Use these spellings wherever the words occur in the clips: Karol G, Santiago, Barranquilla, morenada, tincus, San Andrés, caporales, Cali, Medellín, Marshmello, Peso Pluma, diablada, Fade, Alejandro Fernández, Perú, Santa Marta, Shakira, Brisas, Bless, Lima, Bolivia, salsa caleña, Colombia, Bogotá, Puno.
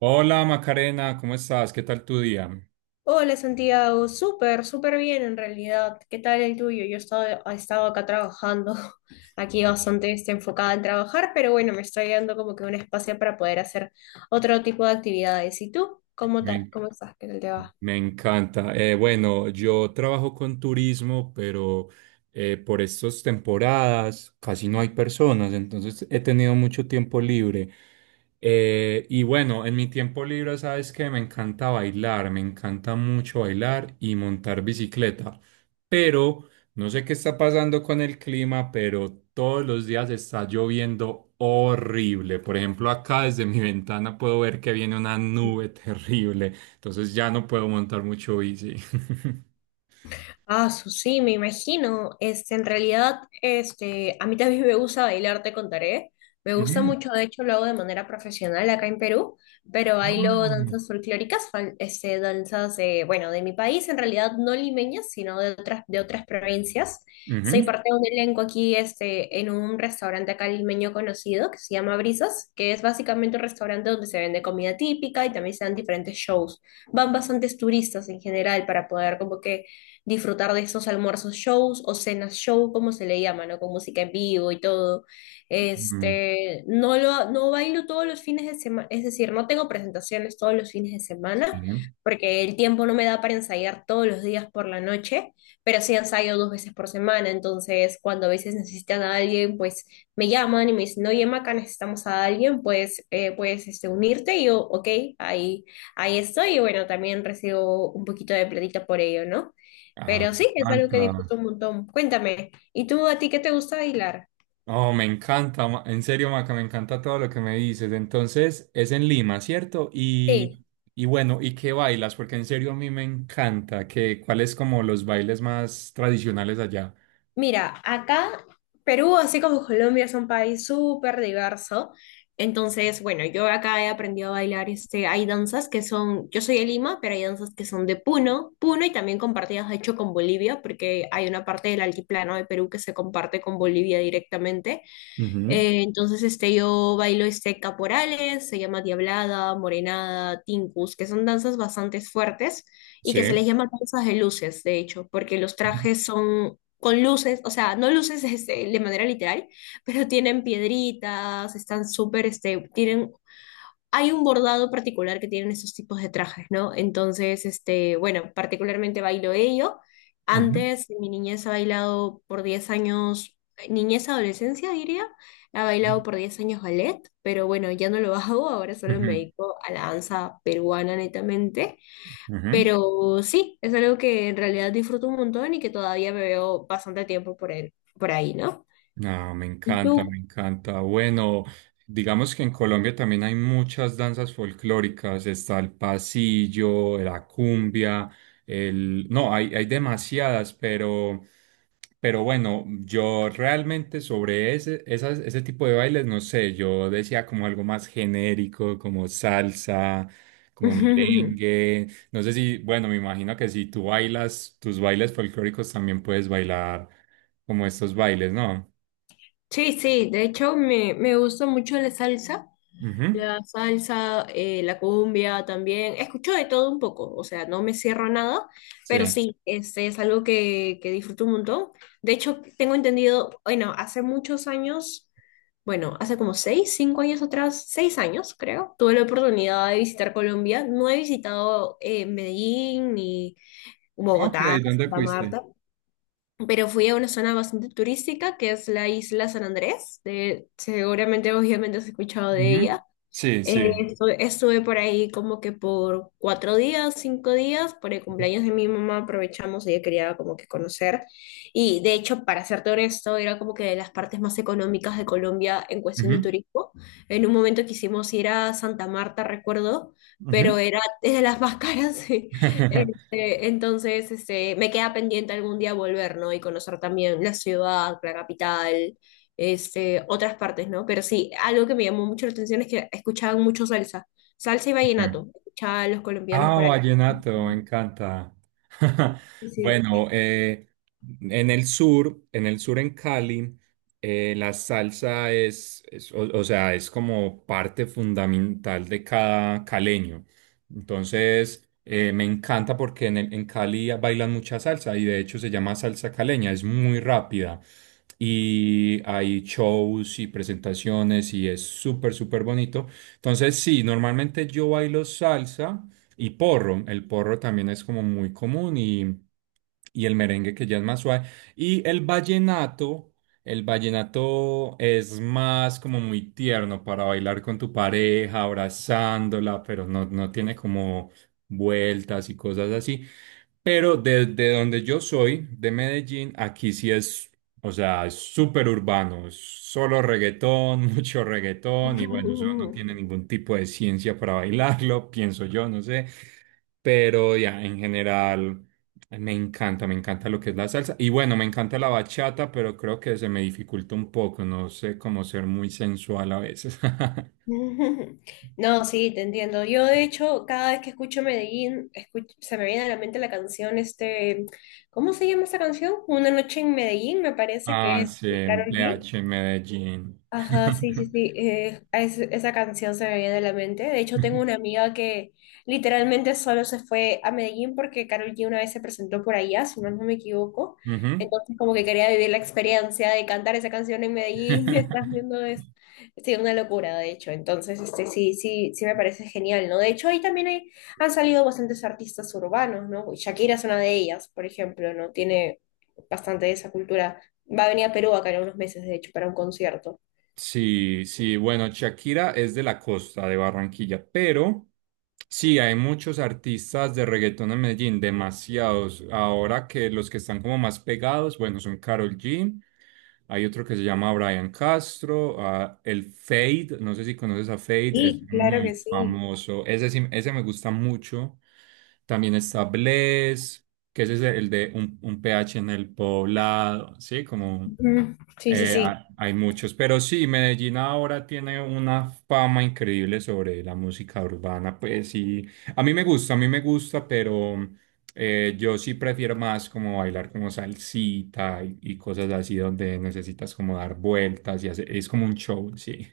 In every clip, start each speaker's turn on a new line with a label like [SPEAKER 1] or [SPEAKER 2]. [SPEAKER 1] Hola Macarena, ¿cómo estás? ¿Qué tal tu día?
[SPEAKER 2] Hola Santiago, súper, súper bien en realidad. ¿Qué tal el tuyo? Yo he estado acá trabajando, aquí bastante enfocada en trabajar, pero bueno, me estoy dando como que un espacio para poder hacer otro tipo de actividades. ¿Y tú?
[SPEAKER 1] Bien.
[SPEAKER 2] Cómo estás? ¿Qué tal te va?
[SPEAKER 1] Me encanta. Bueno, yo trabajo con turismo, pero por estas temporadas casi no hay personas, entonces he tenido mucho tiempo libre. Y bueno, en mi tiempo libre, sabes que me encanta bailar, me encanta mucho bailar y montar bicicleta, pero no sé qué está pasando con el clima, pero todos los días está lloviendo horrible. Por ejemplo, acá desde mi ventana puedo ver que viene una nube terrible. Entonces ya no puedo montar mucho bici.
[SPEAKER 2] Ah, sí, me imagino. En realidad, a mí también me gusta bailar, te contaré. Me gusta
[SPEAKER 1] Mm.
[SPEAKER 2] mucho, de hecho, lo hago de manera profesional acá en Perú, pero bailo danzas
[SPEAKER 1] Ah.
[SPEAKER 2] folclóricas, danzas de, bueno, de mi país, en realidad no limeñas, sino de otras provincias. Soy
[SPEAKER 1] Ujú.
[SPEAKER 2] parte de un elenco aquí, en un restaurante acá limeño conocido que se llama Brisas, que es básicamente un restaurante donde se vende comida típica y también se dan diferentes shows. Van bastantes turistas en general para poder como que disfrutar de esos almuerzos shows o cenas show, como se le llama, ¿no? Con música en vivo y todo.
[SPEAKER 1] Mm,
[SPEAKER 2] No bailo todos los fines de semana, es decir, no tengo presentaciones todos los fines de
[SPEAKER 1] sí.
[SPEAKER 2] semana, porque el tiempo no me da para ensayar todos los días por la noche, pero sí ensayo 2 veces por semana, entonces cuando a veces necesitan a alguien, pues me llaman y me dicen, oye, Maca, necesitamos a alguien, pues puedes unirte, y yo, ok, ahí, ahí estoy, y bueno, también recibo un poquito de platita por ello, ¿no?
[SPEAKER 1] Ah,
[SPEAKER 2] Pero
[SPEAKER 1] me
[SPEAKER 2] sí, es algo que
[SPEAKER 1] encanta.
[SPEAKER 2] disfruto un montón. Cuéntame, ¿y tú a ti qué te gusta bailar?
[SPEAKER 1] Oh, me encanta. En serio, Maca, me encanta todo lo que me dices. Entonces, es en Lima, ¿cierto?
[SPEAKER 2] Sí,
[SPEAKER 1] Y bueno, ¿y qué bailas? Porque en serio a mí me encanta. Que, ¿cuáles como los bailes más tradicionales allá?
[SPEAKER 2] mira, acá Perú, así como Colombia, es un país súper diverso. Entonces, bueno, yo acá he aprendido a bailar, hay danzas que son, yo soy de Lima, pero hay danzas que son de Puno, Puno y también compartidas, de hecho, con Bolivia, porque hay una parte del altiplano de Perú que se comparte con Bolivia directamente.
[SPEAKER 1] Ujú.
[SPEAKER 2] Entonces, yo bailo este caporales, se llama diablada, morenada, tincus, que son danzas bastante fuertes y que se les
[SPEAKER 1] Sí.
[SPEAKER 2] llama danzas de luces, de hecho, porque los
[SPEAKER 1] Ujú.
[SPEAKER 2] trajes son con luces, o sea, no luces de manera literal, pero tienen piedritas, están súper, este, tienen hay un bordado particular que tienen esos tipos de trajes, ¿no? Entonces, bueno, particularmente bailo ello.
[SPEAKER 1] Ujú.
[SPEAKER 2] Antes, en mi niñez ha bailado por 10 años, niñez, adolescencia, diría, ha bailado por 10 años ballet, pero bueno, ya no lo hago, ahora solo me
[SPEAKER 1] Ujú.
[SPEAKER 2] dedico a la danza peruana netamente.
[SPEAKER 1] Ujú.
[SPEAKER 2] Pero sí, es algo que en realidad disfruto un montón y que todavía me veo bastante tiempo por él, por ahí, ¿no?
[SPEAKER 1] Ah, me
[SPEAKER 2] ¿Y
[SPEAKER 1] encanta, me
[SPEAKER 2] tú?
[SPEAKER 1] encanta. Bueno, digamos que en Colombia también hay muchas danzas folclóricas. Está el pasillo, la cumbia, el... No, hay demasiadas, pero bueno, yo realmente sobre ese tipo de bailes, no sé, yo decía como algo más genérico, como salsa, como merengue. No sé si, bueno, me imagino que si tú bailas tus bailes folclóricos, también puedes bailar como estos bailes, ¿no?
[SPEAKER 2] Sí, sí, de hecho me gusta mucho la salsa.
[SPEAKER 1] Ujú,
[SPEAKER 2] La salsa, la cumbia también. Escucho de todo un poco, o sea, no me cierro a nada,
[SPEAKER 1] sí.
[SPEAKER 2] pero sí, este es algo que disfruto un montón. De hecho, tengo entendido, bueno, hace muchos años, bueno, hace como 6, 5 años atrás, 6 años creo, tuve la oportunidad de visitar Colombia. No he visitado Medellín ni
[SPEAKER 1] Ok,
[SPEAKER 2] Bogotá,
[SPEAKER 1] ¿dónde
[SPEAKER 2] Santa
[SPEAKER 1] fuiste?
[SPEAKER 2] Marta, pero fui a una zona bastante turística que es la isla San Andrés. Seguramente, obviamente, has escuchado de
[SPEAKER 1] Ujú,
[SPEAKER 2] ella.
[SPEAKER 1] sí, sí.
[SPEAKER 2] Estuve por ahí como que por 4 días, 5 días, por el cumpleaños de mi mamá aprovechamos, ella quería como que conocer. Y de hecho, para serte honesto, era como que de las partes más económicas de Colombia en cuestión de
[SPEAKER 1] Ujú,
[SPEAKER 2] turismo. En un momento quisimos ir a Santa Marta, recuerdo, pero
[SPEAKER 1] ujú.
[SPEAKER 2] era es de las más caras. Sí. Entonces, me queda pendiente algún día volver, ¿no? Y conocer también la ciudad, la capital, otras partes, ¿no? Pero sí, algo que me llamó mucho la atención es que escuchaban mucho salsa, salsa y vallenato, escuchaban los colombianos
[SPEAKER 1] Ah,
[SPEAKER 2] por ahí.
[SPEAKER 1] vallenato, me encanta.
[SPEAKER 2] Sí.
[SPEAKER 1] Bueno, en el sur, en el sur, en Cali, la salsa o sea, es como parte fundamental de cada caleño. Entonces, me encanta porque en Cali bailan mucha salsa y de hecho se llama salsa caleña, es muy rápida. Y hay shows y presentaciones y es súper, súper bonito. Entonces, sí, normalmente yo bailo salsa. Y porro, el porro también es como muy común y el merengue que ya es más suave. Y el vallenato es más como muy tierno para bailar con tu pareja, abrazándola, pero no, no tiene como vueltas y cosas así. Pero desde donde yo soy, de Medellín, aquí sí es, o sea, es súper urbano, es solo reggaetón, mucho reggaetón, y bueno, eso no tiene ningún tipo de ciencia para bailarlo, pienso yo, no sé. Pero ya, en general, me encanta lo que es la salsa. Y bueno, me encanta la bachata, pero creo que se me dificulta un poco, no sé cómo ser muy sensual a veces.
[SPEAKER 2] No, sí, te entiendo. Yo, de hecho, cada vez que escucho Medellín, se me viene a la mente la canción, ¿cómo se llama esa canción? Una noche en Medellín, me parece que
[SPEAKER 1] Ah,
[SPEAKER 2] es
[SPEAKER 1] sí,
[SPEAKER 2] de
[SPEAKER 1] un
[SPEAKER 2] Karol G.
[SPEAKER 1] PH en Medellín.
[SPEAKER 2] Ajá, sí, sí, sí. Esa canción se me viene a la mente. De hecho, tengo una amiga que literalmente solo se fue a Medellín porque Karol G una vez se presentó por allá, si más no me equivoco.
[SPEAKER 1] Ujú.
[SPEAKER 2] Entonces, como que quería vivir la experiencia de cantar esa canción en Medellín. Estás viendo es sí, una locura, de hecho. Entonces, sí, sí, sí me parece genial, ¿no? De hecho, ahí también hay, han salido bastantes artistas urbanos, ¿no? Shakira es una de ellas, por ejemplo, ¿no? Tiene bastante de esa cultura. Va a venir a Perú acá en unos meses, de hecho, para un concierto.
[SPEAKER 1] Sí, sí, bueno, Shakira es de la costa de Barranquilla, pero sí, hay muchos artistas de reggaetón en Medellín, demasiados. Ahora que los que están como más pegados, bueno, son Karol G, hay otro que se llama Brian Castro, ah, el Fade, no sé si conoces a Fade, es
[SPEAKER 2] Sí, claro
[SPEAKER 1] muy
[SPEAKER 2] que sí.
[SPEAKER 1] famoso, ese, ese me gusta mucho. También está Bless, que ese es el de un PH en el poblado, sí, como...
[SPEAKER 2] Ujú. Sí, sí, sí.
[SPEAKER 1] Hay muchos, pero sí, Medellín ahora tiene una fama increíble sobre la música urbana, pues sí, a mí me gusta, a mí me gusta, pero yo sí prefiero más como bailar como salsita y cosas así donde necesitas como dar vueltas y hacer, es como un show, sí.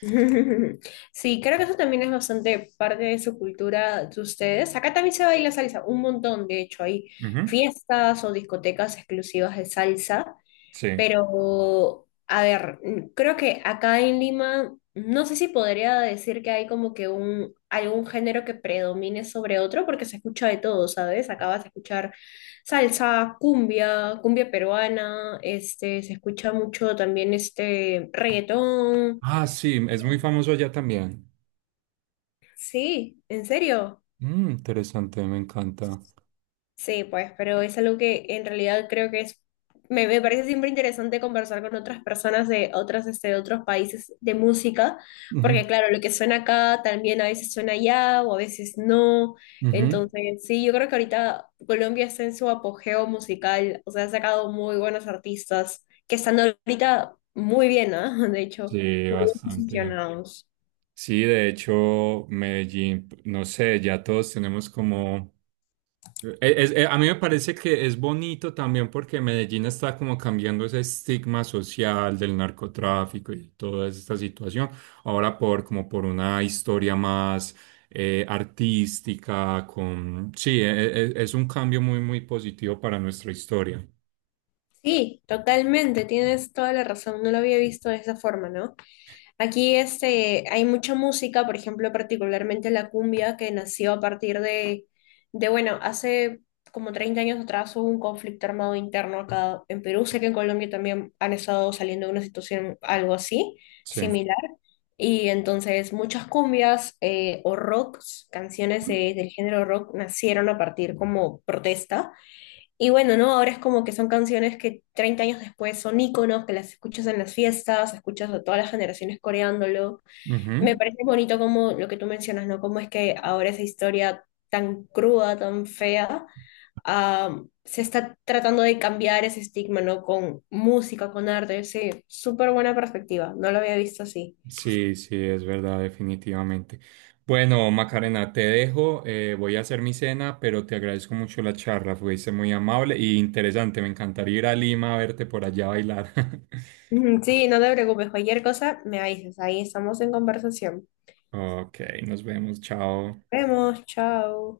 [SPEAKER 2] Sí, creo que eso también es bastante parte de su cultura de ustedes. Acá también se baila salsa, un montón, de hecho, hay
[SPEAKER 1] Ujú,
[SPEAKER 2] fiestas o discotecas exclusivas de salsa.
[SPEAKER 1] sí.
[SPEAKER 2] Pero, a ver, creo que acá en Lima, no sé si podría decir que hay como que un, algún género que predomine sobre otro, porque se escucha de todo, ¿sabes? Acá vas a escuchar salsa, cumbia, cumbia peruana, se escucha mucho también este reggaetón.
[SPEAKER 1] Ah, sí, es muy famoso allá también.
[SPEAKER 2] Sí, en serio.
[SPEAKER 1] Mm, interesante, me encanta.
[SPEAKER 2] Sí, pues, pero es algo que en realidad creo que es, me parece siempre interesante conversar con otras personas de otras, de otros países de música,
[SPEAKER 1] Ujú,
[SPEAKER 2] porque claro, lo que suena acá también a veces suena allá o a veces no.
[SPEAKER 1] ujú.
[SPEAKER 2] Entonces, sí, yo creo que ahorita Colombia está en su apogeo musical, o sea, ha sacado muy buenos artistas que están ahorita muy bien, ¿ah? De hecho,
[SPEAKER 1] Sí,
[SPEAKER 2] muy bien
[SPEAKER 1] bastante.
[SPEAKER 2] posicionados.
[SPEAKER 1] Sí, de hecho, Medellín, no sé, ya todos tenemos como... a mí me parece que es bonito también porque Medellín está como cambiando ese estigma social del narcotráfico y toda esta situación, ahora por como por una historia más artística, con... Sí, es un cambio muy, muy positivo para nuestra historia.
[SPEAKER 2] Sí, totalmente, tienes toda la razón, no lo había visto de esa forma, ¿no? Aquí hay mucha música, por ejemplo, particularmente la cumbia, que nació a partir de, bueno, hace como 30 años atrás hubo un conflicto armado interno acá en Perú. Sé que en Colombia también han estado saliendo de una situación algo así,
[SPEAKER 1] Sí.
[SPEAKER 2] similar. Y entonces muchas cumbias o rocks, canciones del género rock, nacieron a partir como protesta y bueno, ¿no? Ahora es como que son canciones que 30 años después son íconos, que las escuchas en las fiestas, escuchas a todas las generaciones coreándolo. Me
[SPEAKER 1] Ujú.
[SPEAKER 2] parece bonito como lo que tú mencionas, ¿no? Cómo es que ahora esa historia tan cruda, tan fea, ah, se está tratando de cambiar ese estigma, ¿no? Con música, con arte, sí. Súper buena perspectiva, no lo había visto así.
[SPEAKER 1] Sí, sí, es verdad, definitivamente. Bueno, Macarena, te dejo, voy a hacer mi cena, pero te agradezco mucho la charla, fuiste muy amable y interesante, me encantaría ir a Lima a verte por allá bailar.
[SPEAKER 2] Ujú, sí, no te preocupes, cualquier cosa me avisas, ahí estamos en conversación.
[SPEAKER 1] Ok, nos vemos,
[SPEAKER 2] Nos
[SPEAKER 1] chao.
[SPEAKER 2] vemos, chao.